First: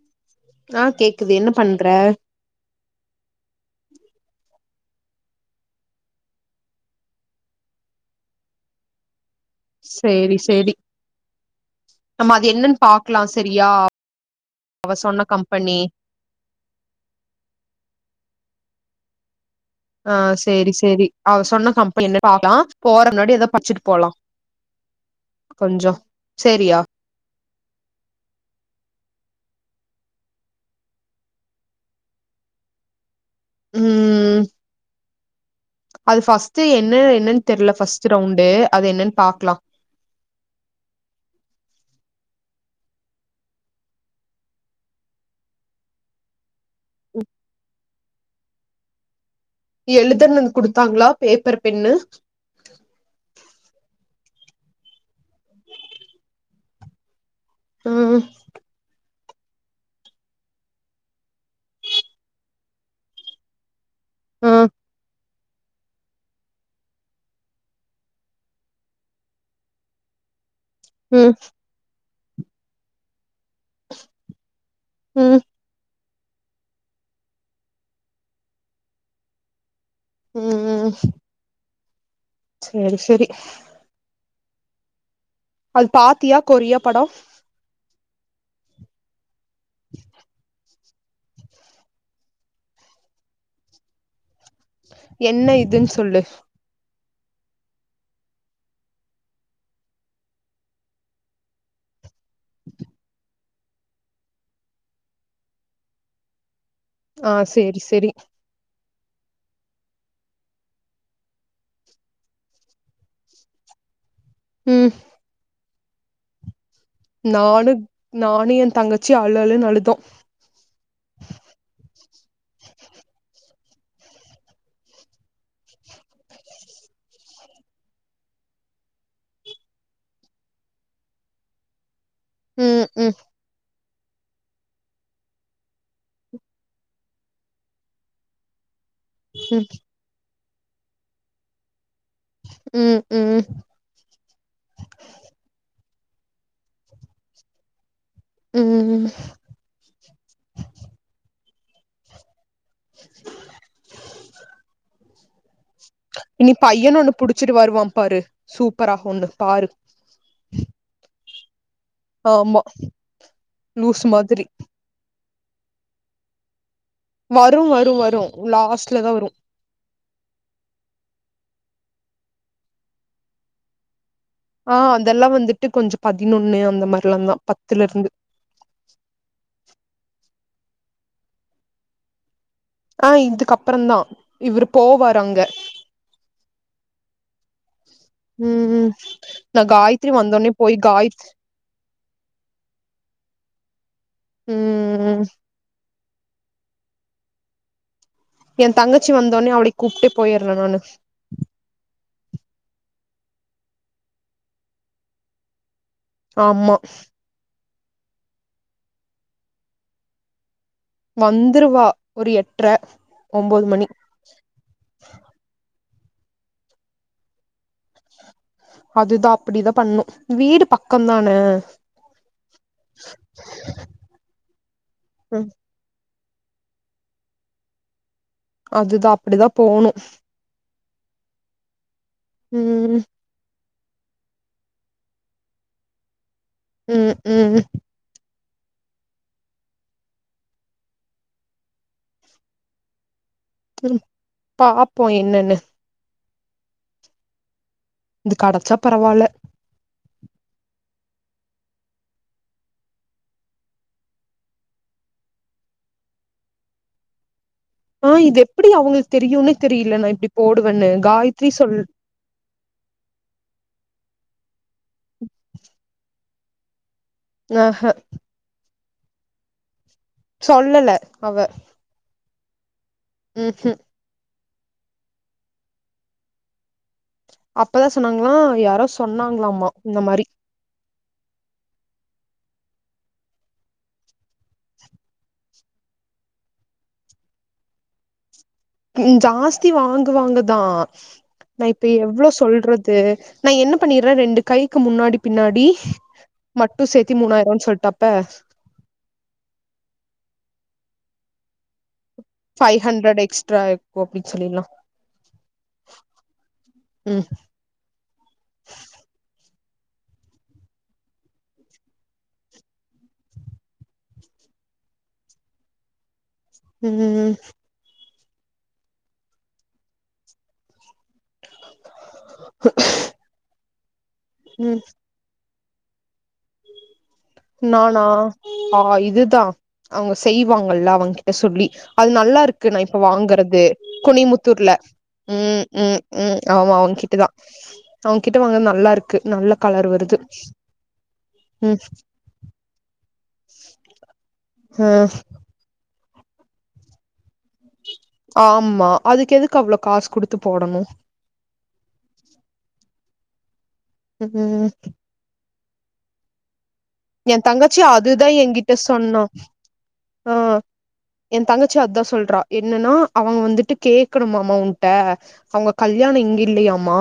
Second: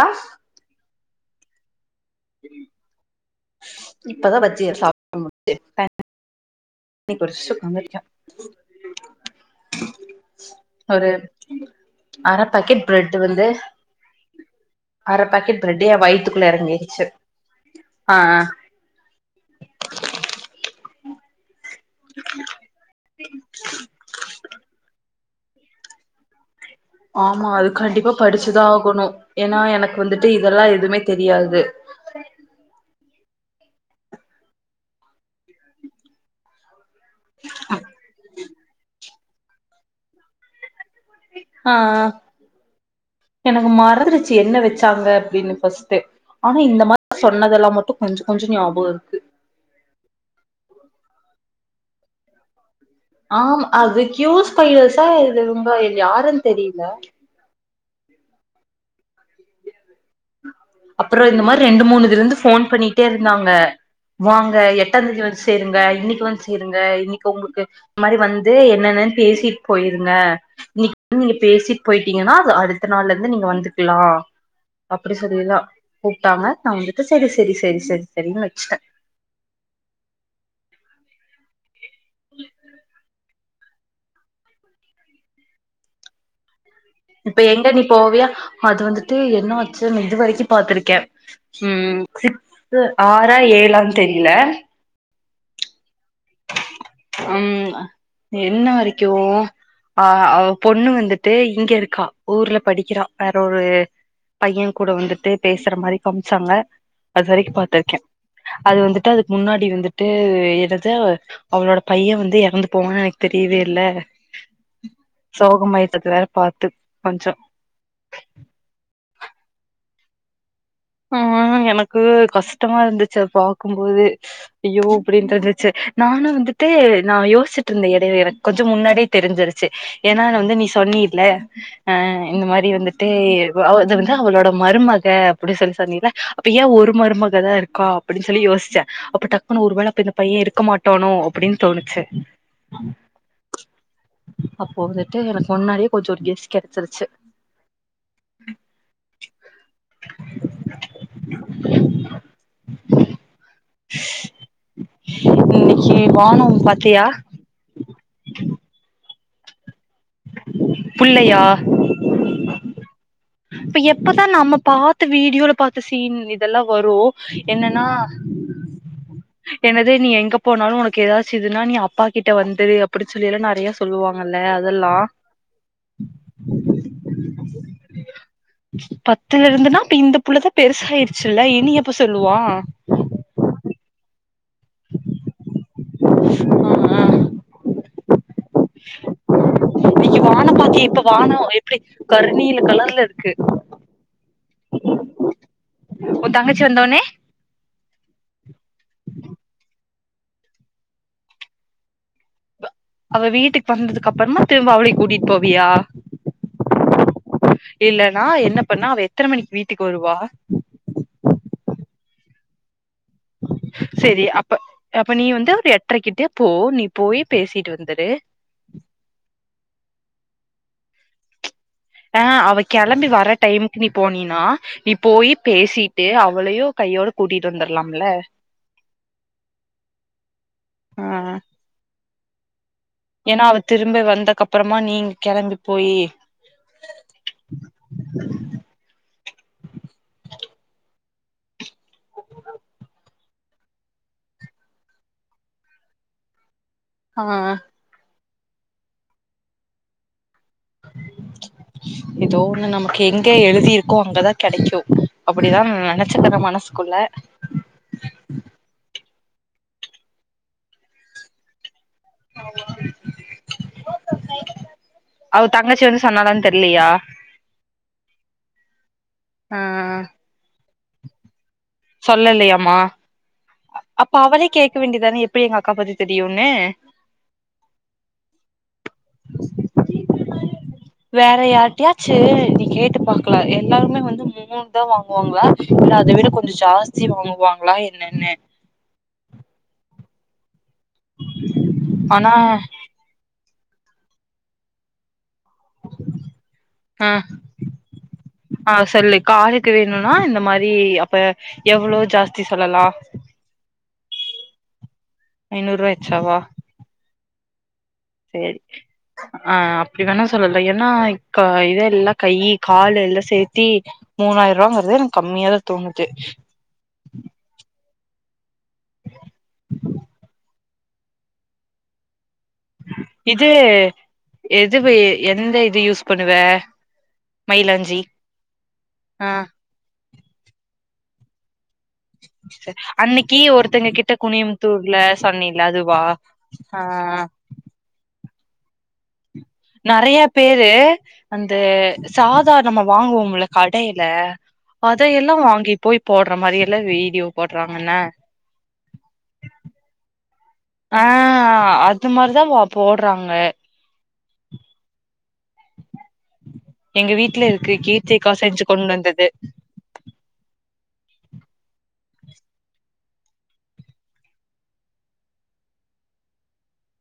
ஆ ஆ கேக்குது என்ன பண்ற இப்பதா பஜ்ஜிய சாப்டு முட்ச்சுருக்க தண்ணி குடுச்ட்டு உக்காந்திருக்க சேரி சேரி ஒரு நம்ம அர அது என்னன்னு பாக்கெட் பிரெட்டு பாக்கலா வந்து சரியா அவ அர சொன்ன பாக்கெட் கம்பெனி பிரெட்டு எ வயித்துக்குள்ள எறங்கீருச்சு ஆ ஆ ஆ சேரி சேரி அவ சொன்ன ஹம்பல் என்னடாலா போற ன்னோடி எதோ பச்சுட்டு போலா கொஞ்சோ சேரியா ஆமா அது கண்டிப்பா படிச்சுதா ஆகணு ஏனா எனக்கு வந்துட்டு இதெல்லா எதுமே தெரியாது ம் அது பஸ் என்ன என்னனு தெரியலபஸ்ட் ரவுண்டு அது என்னன் பாக்லா ஆ எனக்கு மறந்துருச்சு என்ன வச்சாங்க அப்டின்னு பஸ்ட்டு ஆனா இந்த மாதிரி சொன்னதெல்லா மட்டு கொஞ்சோ கொஞ்சோ ஞாபகோ இருக்கு எழுதனுன்னு குடுத்தாங்களா பேப்பர் பென்னு ஆம் அது கியூஸ் பைலஸா இது ரொம்ப யாருன் தெரியல ம் அப்புறோ இந்த மாதிரி ரெண்டு மூணுதுல இருந்து போன் பண்ணிட்டே இருந்தாங்க வாங்க ம் எட்டாந்தேதி வச் சேருங்க இன்னைக்கு வந்து சேருங்க இன்னைக்கு உங்ளுக்கு இன்ன மாரி வந்து என்னன்ன்னு பேசிட்டு போயிருங்க இன்னைக் ம் நீங்க பேசிட்டு போயிட்டீங்கன்னா அது அடுத்த நாள்ல இருந்து நீங்க வந்துக்கலா அப்டி ம் சொல்லிருதா கூப்ட்டாங்க நா வந்துட்டு செரி செரி செரி செரி செரின்னு வச்சுட்டே ம் ம் [inaudible] சேரி சரி அது பாத்தியா கொரியா படோ இப்ப எங்க நீ போவியா அது வந்துட்டு என்ன ஆச்சு இதுவரைக்கு பாத்துருக்கே ம் சிக் ஆறா ஏழான் தெரியில என்ன இதுன்னு சொல்லு ம் என்ன வரைக்கு அ பொண்ணு வந்துட்டு இங்க இருக்கா ஊர்ல படிக்கிறா வேற ஒரு பைய கூட வந்துட்டு பேசுற மாரி காமிச்சாங்க அது ஆ வரைக்கு சேரி பாத்திருக்கே சேரி அது வந்துட்டு அதுக்கு முன்னாடி வந்துட்டு என்னது அவளோட பைய வந்து இறந்து போவா எனக்கு தெரியவே இல்ல ம் சோகமாய்ட்டுக்கிறாரு பாத்து கொஞ்சோ நானு நானு என் தங்கச்சியு அழு அழுனு அழுதோ ஆ எனக்கு கஷ்டமா இருந்துச்சி அது பாக்கும் போதே ஐயோ அப்டின்னு தெரிஞ்சிச்சு நானு வந்துட்டு நா யோஸ்சிட்டு இருந்த எடைல எனக் கொஞ்சம் முன்னாடியே தெரிஞ்சிருச்சி ஏனா நா வந்து நீ சொன்னில்ல அ இந்த மாரி ம் வந்துட்டு ம் அது வந்து அவளோட மருமக அப்டி சொல்லி சொன்னில அப்ப ஏ ஒரு மருமகதா இருக்கா அப்டின் சொல்லி யோஸ்ச்சே அப்ப டக்குன்னு ஒரு வேல அப்ப இந்தப் பைய இருக்க மாட்டானோ அப்டின் தோணுச்சு ம் ம் அப்போ வந்துட்டு எனக்கு முன்னாடியே கொஞ்ச ஒரு கெஸ் கெடச்சிருச்சு ம் ம் இன்னைக்கி வானோம் பாத்தியா பச்சிட்டு வருவா பாரு சூப்பரா ஒன்னு பாரு புள்ளையா ஆமா இப்ப லூஸ் எப்பதா மாதிரி நம்ம பாத் த வீடியோல பாத்த சீன் இதெல்லா வரு வரு என்னன்னா வரு வரு லாஸ்ட்ல தா வரு என்னது நீ எங்க போனாலு உனக்கு ஏதாச்சுஇதுன்னா நீ அப்பா கிட்ட வந்துடு அப்புடிச் சொல்லி எல்லா நெறையி சொல்லுவாங்கல்ல ஆ அதெல்லா வந்துட்டு கொஞ்சம் பதினொன்னு அந்த மாரிலந் தா பத்துலருந்து பத்துல இருந்துனா அப்ப இந்த புள்ளதா பெருச ஆயிடுச்சுல்ல இனி எப்ப சொல்லுவா ஆ இதுக்கப்பறந்தா இவுர் போவார் அங்க ஆ ஆ ம் நா காயத்திரி வந்தோனே போய் காயத் அப்புடி கருணீல கலர்ல இருக்கு ம் ம் உ தங்கச்சி வந்த ஒன்னே என் தங்கச்சி வந்தோன்னே‌ அவளிய் கூப்ட்டே போயிற்றே நானு அவ வீட்டுக்கு வந்ததுக்கு அப்புறமா திரும்ப அவளிய் கூட்டிட்டு போவியா ஆம்மா இல்லன்னா என்ன பண்ணு அவ எத்தன மணிக்கு வீட்டுக்கு வருவா வந்துருவா ஒரு எட்ற சேரி அப்ப அப்ப நீ வந்து ஒரு எட்ரை கிட்டே போ நீ போய் பேசிட்டு வந்துடு அதுதா அப்படிதா பண்ணு வீடு பக்கம்தானே ஆ அவ கெளம்பி வர டைமுக்கு நீ போனீனா நீ போயி ம் பேசி ட்டு அவளயோ கைய்யோட கூட்டிட்டு வந்துரலாம்ல அதுதா அப்படிதா போணு ஆ ம் ம் ஏனா அவ திரும்ப வந்தக்கப்பறமா நீங் கெளம்பி போயி ம் ம் ம் பாப்போ என்னன்னு ஆ இது கடச்சா பரவால்ல எதோ ஒண்ணு நமக்கு எங்க எழுதிருக்கோ அங்கதா கெடைக்கும் அப்டிதா ந நனைச்சக்கிற மனசு குள்ள ஆ இது எப்டி அவங்களுக்கு தெரியும்னு தெரியல நா இப்டி போடுவேன்னு காயத்ரி சொல் அவ தங்கச்சி வந்து சொன்னாலானு தெர்லியா ஆ ஆ சொல்லல அவ சொல்லலையமா உஹூம் அப்ப அவளே கேட்க வேண்டிதான எப்டி எங்க அக்கா பத்தி தெரியும்னு அப்பதா சொன்னாங்ளா யாரோ சொன்னாங்ளாமா இந்த மாரி வேற யார்ட்டியாச்சு நீ கேட்டு பாக்கலா எல்லாருமே வந்து மூணு தா வாங்குவாங்ளா இல்ல அத விட ஞ்ச ஜாஸ்தி வாங்குவாங்களா என்னன்னு ஜாஸ்தி வாங்குவாங்கதா நா இப்ப எவ்ளோ ஆனா சொல்றத் நா என்ன பண்ணிட்ற ரெண்டு கைக்கு முன்னாடி பின்னாடி மட்டு ஆ சேத்தி மூணாயிரம்னு சொல்ட்டாப்ப ஆ சொல்லு காலுக்கு வேணும்னா இந்த மாரி அப்ப எவ்ளோ ஜாஸ் ஃபைவ் ஹண்ட்ரட் எக்ஸ்ட்ரா இருக்கு அப்டின்னு சொல்லிலா ஐநூறு ரூவா எச்சாவா ம் சேர் சேர் ஆ அப்டி வேணுன்னா சொல்ல ஏன்னா இத எல்லா கை கால் எல்லா சேத்தி மூணாய் ரூபாங்கறது எனக்கு கம்மியாதா தோணுது ம் ம் இது ம் எதுவு எந்த இது யூஸ் பண்ணுவ மயிலாஞ்சி நானா ஆ இதுதா அவங்க செய்வாங்கல்ல அவங்கிட்ட சொல்லி அது நல்லா இருக்கு நா இப்ப அன்னைக்கு வாங்கறது ஒருத்தங்க கிட்ட கொனிமுத்தூர்ல குனியமுத்தூர்ல ம் சொன்னில ம் அதுவா உம் ஆமா ஆ அவங்கிட்ட தா அவங்கிட்ட வாங்னது நல்லா இருக்கு நல்லா நெறய பேரு அந்த ம் சாதா நம்ம வாங்குவோம்ல கடையில ஆ அதயெல்லா வாங்கி போய் போடுற மாரி எல்லா வீடியோ போடுறாங்கன்ன ஆமா அதுக்கு எதுக்கு அவ்ளோ காசு குடுத்து போடணு ஆ அது இந்த மாரி தா போடுறாங்க ம்ம் எங்க எ வீட்ல இருக்கு தங்கச்சி அதுதா கீர்த்திக்கா எய செஞ்சு கிட்ட கொண்டு சொன்னா வந்தது ஆ எ தங்கச்சி அதா சொல்றா என்னன்னா அவங்க வந்துட்டு கேட்கணுமாமா உன்ட அவங்க கல்யாணோ இங்க இல்லயாமா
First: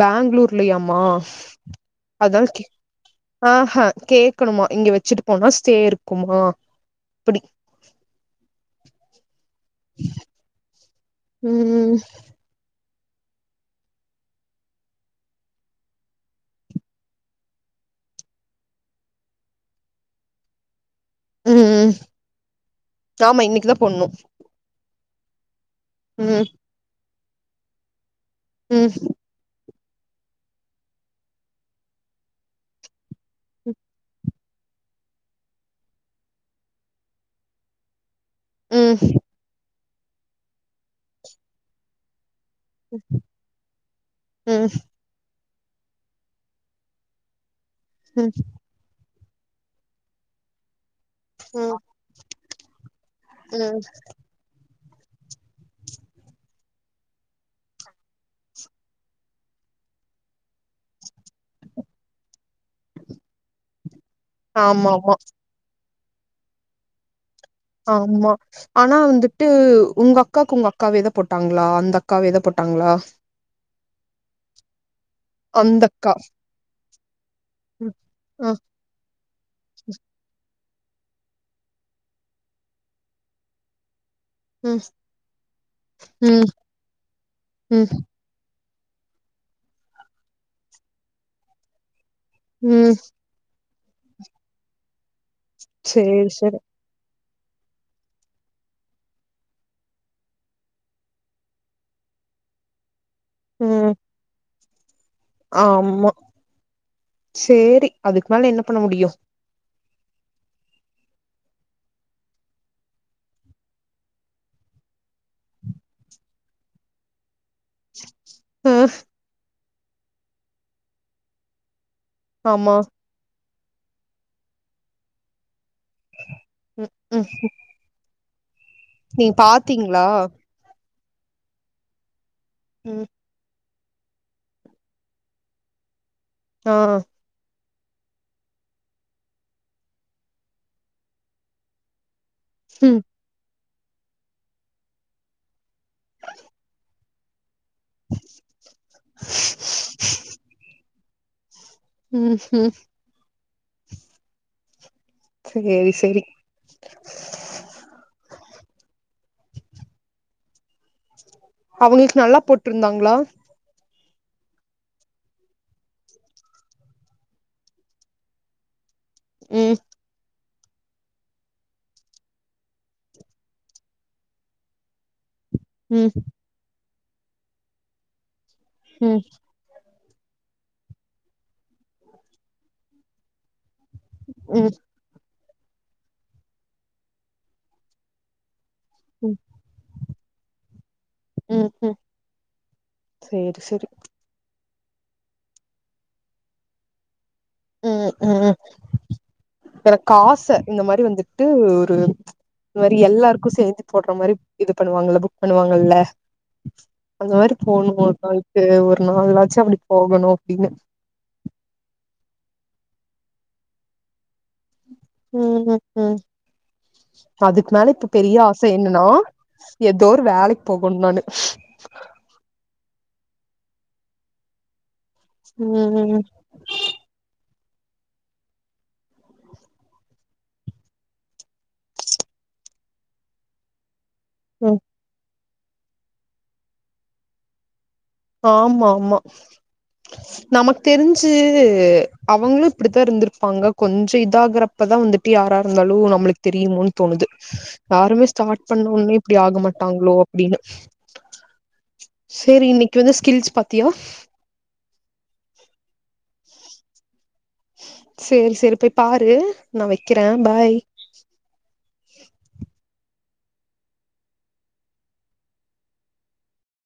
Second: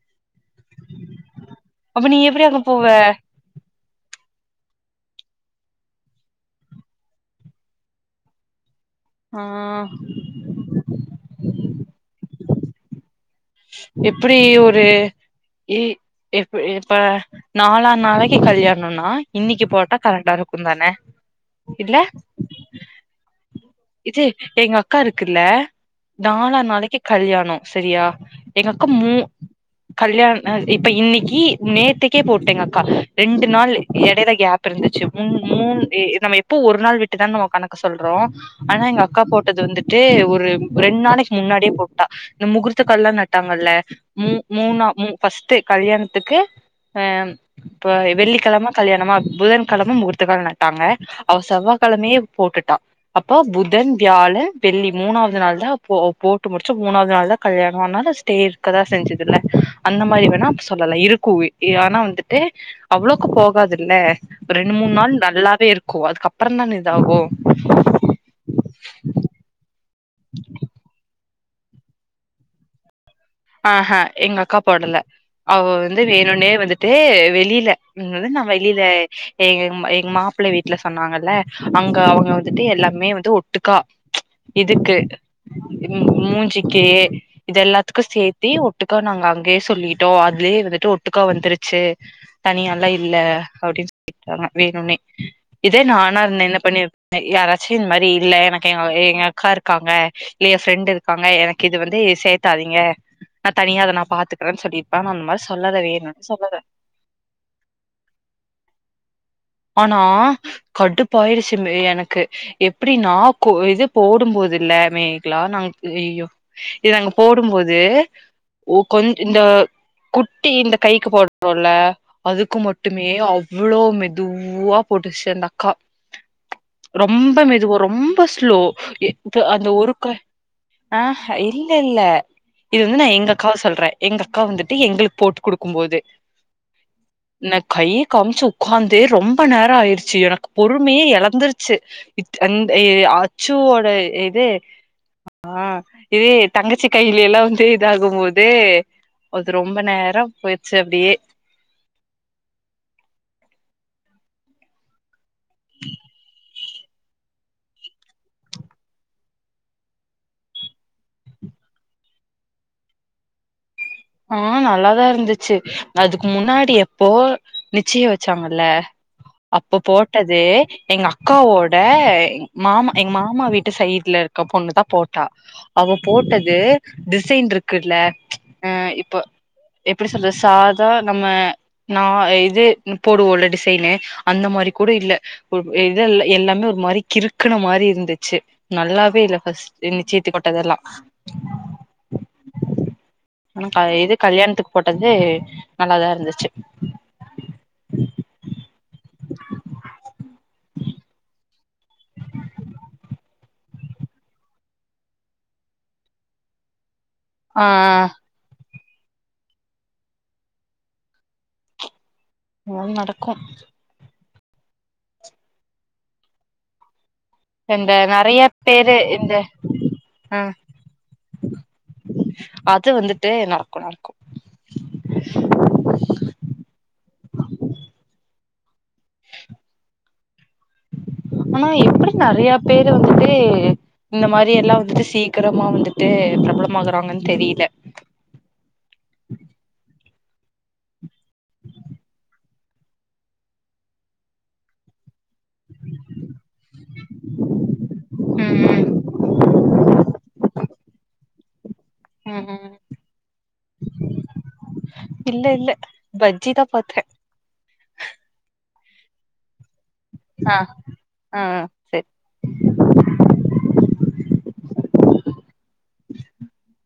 பேங்ளூர்லயாமா அப்ப நீ அதா எப்டி அங்க போவ ஆ கேக்கணுமா இங்க வச்சிட்டு போனா ஸ்டே இருக்குமா அப்டி ஆ ம் எப்டி ஒரு இ எப்ப எப்ப நாலாநாளைக்கி கல்யாணோனா இன்னைக்கி போட்டா கரக்டா இருக்குதானே ம் இல்ல ஆமா இன்னைக்கிதா இது எங்க அக்கா இருக்குல்ல ம் நாலாநாளைக்கி கல்யாணோ செரியா எங்க அக்கா ம் மூ கல்யாண அ இப்ப இன்னைக்கி நேத்திக்கே போட்டு எங்க அக்கா ரெண்டு நாள் எடைல கேப் இருந்துச்சு மூ மூண் எ நம்ம எப்போ ஒரு நாள் விட்டுதானா நம்ம கணக்கு சொல்றோ ஆனா ம் எங்க அக்கா போட்டது வந்துட்டு ஒரு ரெண்டு நாளைக்கி முன்னாடியே போட்டா இந்த முகூர்த் த்த கால்லா நட்டாங்கல்ல மூ ம் மூ ம் மூணா ஃபர்ஸ்ட் கல்யாணத்துக்கு அ இப்ப ம் வெள்ளிக்கெழம கல்யாணமா புதன்கெழம முகூர்த்தக்கால் நட்டாங்க அவ செவ்வாகெழமையே போட்டுட்டா அப்போ ம் புதன் வியாழன் வெள்ளி மூணாவது நாள்தா போ போட்டு முடிச்சு மூணாவது நாள்தா கல்யாணோ அதனால ஸ்டே இருக்கதா செஞ்சுதுல்ல அந்த மாரி வேணா சொல்லலா இருக்கு எ ஆனா வந்துட்டு அவ்ளோக்கு போகாதுல்ல இப்ப ரெண்டு ஆமா மூணு நாள் ஆமா நல்லாவே இருக்கு அதுக்கப்பறந்தான இதாகு ஆமா, ஆனா வந்துட்டு உங்க அக்காக்கு உங்க அக்காவேதா போட்டாங்களா அந்த அக்காவேதா போட்டாங்களா ஆஹ எங்க அக்கா போடல அவ வந்து அந்தக்கா வேணுனே வந்துட்டு வெளியில ம் இது வந்து நா அ வெளியில எ எங்க மாப்ள வீட்ல சொன்னாங்கல்ல அங்க அவங்க வந்துட்டு எல்லாமே வந்து ஒட்டுக்கா ம் இதுக்கு இது ம் மூஞ்சிக்கி இது எல்லாத்து ம் சேத்தி ஒட்டுக்கா நாங்க அங்கேயே சொல்லிட்டோ அதுலேயே வந்துட்டு ஒட்டுக்கா வந்துருச்சு தனியாலா ம் இல்ல அப்டின்னு சொல்லிடாங்க வேணுனே இதே நானா சேரி இருந்தா என்ன சேரி பண்ணி நா யாராச்சு இந்த மாரி இல்ல எனக்கு எ எங்க அக்கா இருக்காங்க இல்ல எ ஃப்ரெண்ட் இருக்காங்க எனக்கு இது வந்து எ சேத்தாதீ ங்க நா தனியா அத ம் நா பாத்துக்றேன்னு சொல்லிருப்பே ஆனா அந்த மாரி சொல்லல ஆமா, வேணுன்னு சொல்லல சேரி அதுக்கு மேல என்ன பண்ண முடியு ஆனா கடுப்பாயிருச்சு மே எனக்கு எப்டி நா கோ இது போடும்போது இல்ல மேக்லா நா ஐயயோ இது அங்க போடும்போது அ ஓ கொஞ் இந்த குட்டி இந்த கைக்கு போட்றோல்ல அதுக்கு ஆமா மட்டுமே அவ்ளோ மெதுவா போட்டுச்சு அந்த அக்கா ம் ம் ரொம்ப மெதுவா ரொம்ப ஸ்லோ எ நீங்க இப்ப அந்த ஒரு பாத்தீங்களா கை அஹ இல்ல இல்ல இது வந்து ம் நா எங்க அக்காவ சொல்றே எங்க அக்கா வந்துட்டு எங்களுக்கு போட்டு குடுக்குபோது ஓ நா கைய காம்ச்சி உக்காந் து ரொம்ப நேரோ ஆயிருச்சு எனக்கு பொறுமையே அழந்துருச்சு அந்த எ ம் அ ச்சோட இது ஆ இதே தங்கச்சி கையில எல்லா வந்து இதாகும்போது அது ரொம்ப நேரம் போயிருச்சு அப்டியே ம் ம் சேரி, சேரி அவங்களுக்கு நல்லா போட்ருந்தாங்களா ஆ நல்லாதா இருந்துச்சு அதுக்கு முன்னாடி எப்போ நிச்சிய வச்சாங்கல்ல ம் அப்ப போட் டது எங்க அக்காவோட மாமா எங்க மாமா வீட்டு சைட்ல இருக்க பொண்ணுதா போட் டா அவ ம் போட்டது டிசைன் இருக்குல்ல ம் இப்ப எப்டி சொல்றது சாதா நம்ம நா இது போடுவோல டி சைனு அந்த மாரி ம் கூட இல்ல கு இத எல்லாமே ஒரு மாரி கிறுக்குன மாரி இருந்துச்சு நல்லாவே இல்ல ம் பஃஸ்ட் இன்னி சீத்தி கொட்டதெல்லா ம் ம் சேரி ஆனா சேரி இது கல்யாணத்துக்கு போட்டது நல்லாதா இருந்துச்சு ம் ம் எனக்காச இந்த மாரி வந்துட்டு ம் [unintelligible] எல்லாருக்கு சேத்து போட்ற மாரி இது பண்ணுவாங்கல்ல புக் பண்ணுவாங்கல்ல அந்த மாரி ஆ போணு [unintelligible] ஒரு நாளாச்சு அப்டி போகணு அப்டின்னு ம் நடக்கு ம் ம் ம் அதுக்கு இந்த மேல இப்ப நெறைய பெரிய ஆசை பேரு என்னனா இந்த எதோ ஒரு ஆ வேலைக்கு போகணு நானு அது வந்துட்டு நடக்கு நடக்கு ம் ம் ம் ஆனா எப்டி நெறையா பேரு வந்துட்டு இந்த மாரி ம் எல்லா வந்துட்டு சீக்கிரமா வந்துட்டு பிரபலமாகுறாங்கன்னு தெரியில ஆமாம்மா நமக்கு தெரிஞ்சு அவுங்களு இப்டித்தா இருந்திருப்பாங்க கொஞ்ச இதாகுறப் பதா வந்துட்டு யாரா இருந்தாலு நம்மளுக்கு தெரியுமோன்னு தோணுது யாருமே ம் ஸ்டார்ட் பண்ண ம் ஒன்னே இப்டி ஆக மாட்டாங்களோ அப்டின்னு [inaudible] ம் சேரி ம் இன்னைக்கு வந்து ஸ்கில்ஸ் பாத்தியா இல்ல இல்ல பட்ஜி தா பாத்தே செரி செரி போய் பாரு நா வைக்கிறே ஆ பாய் ஆ சரி [inaudible]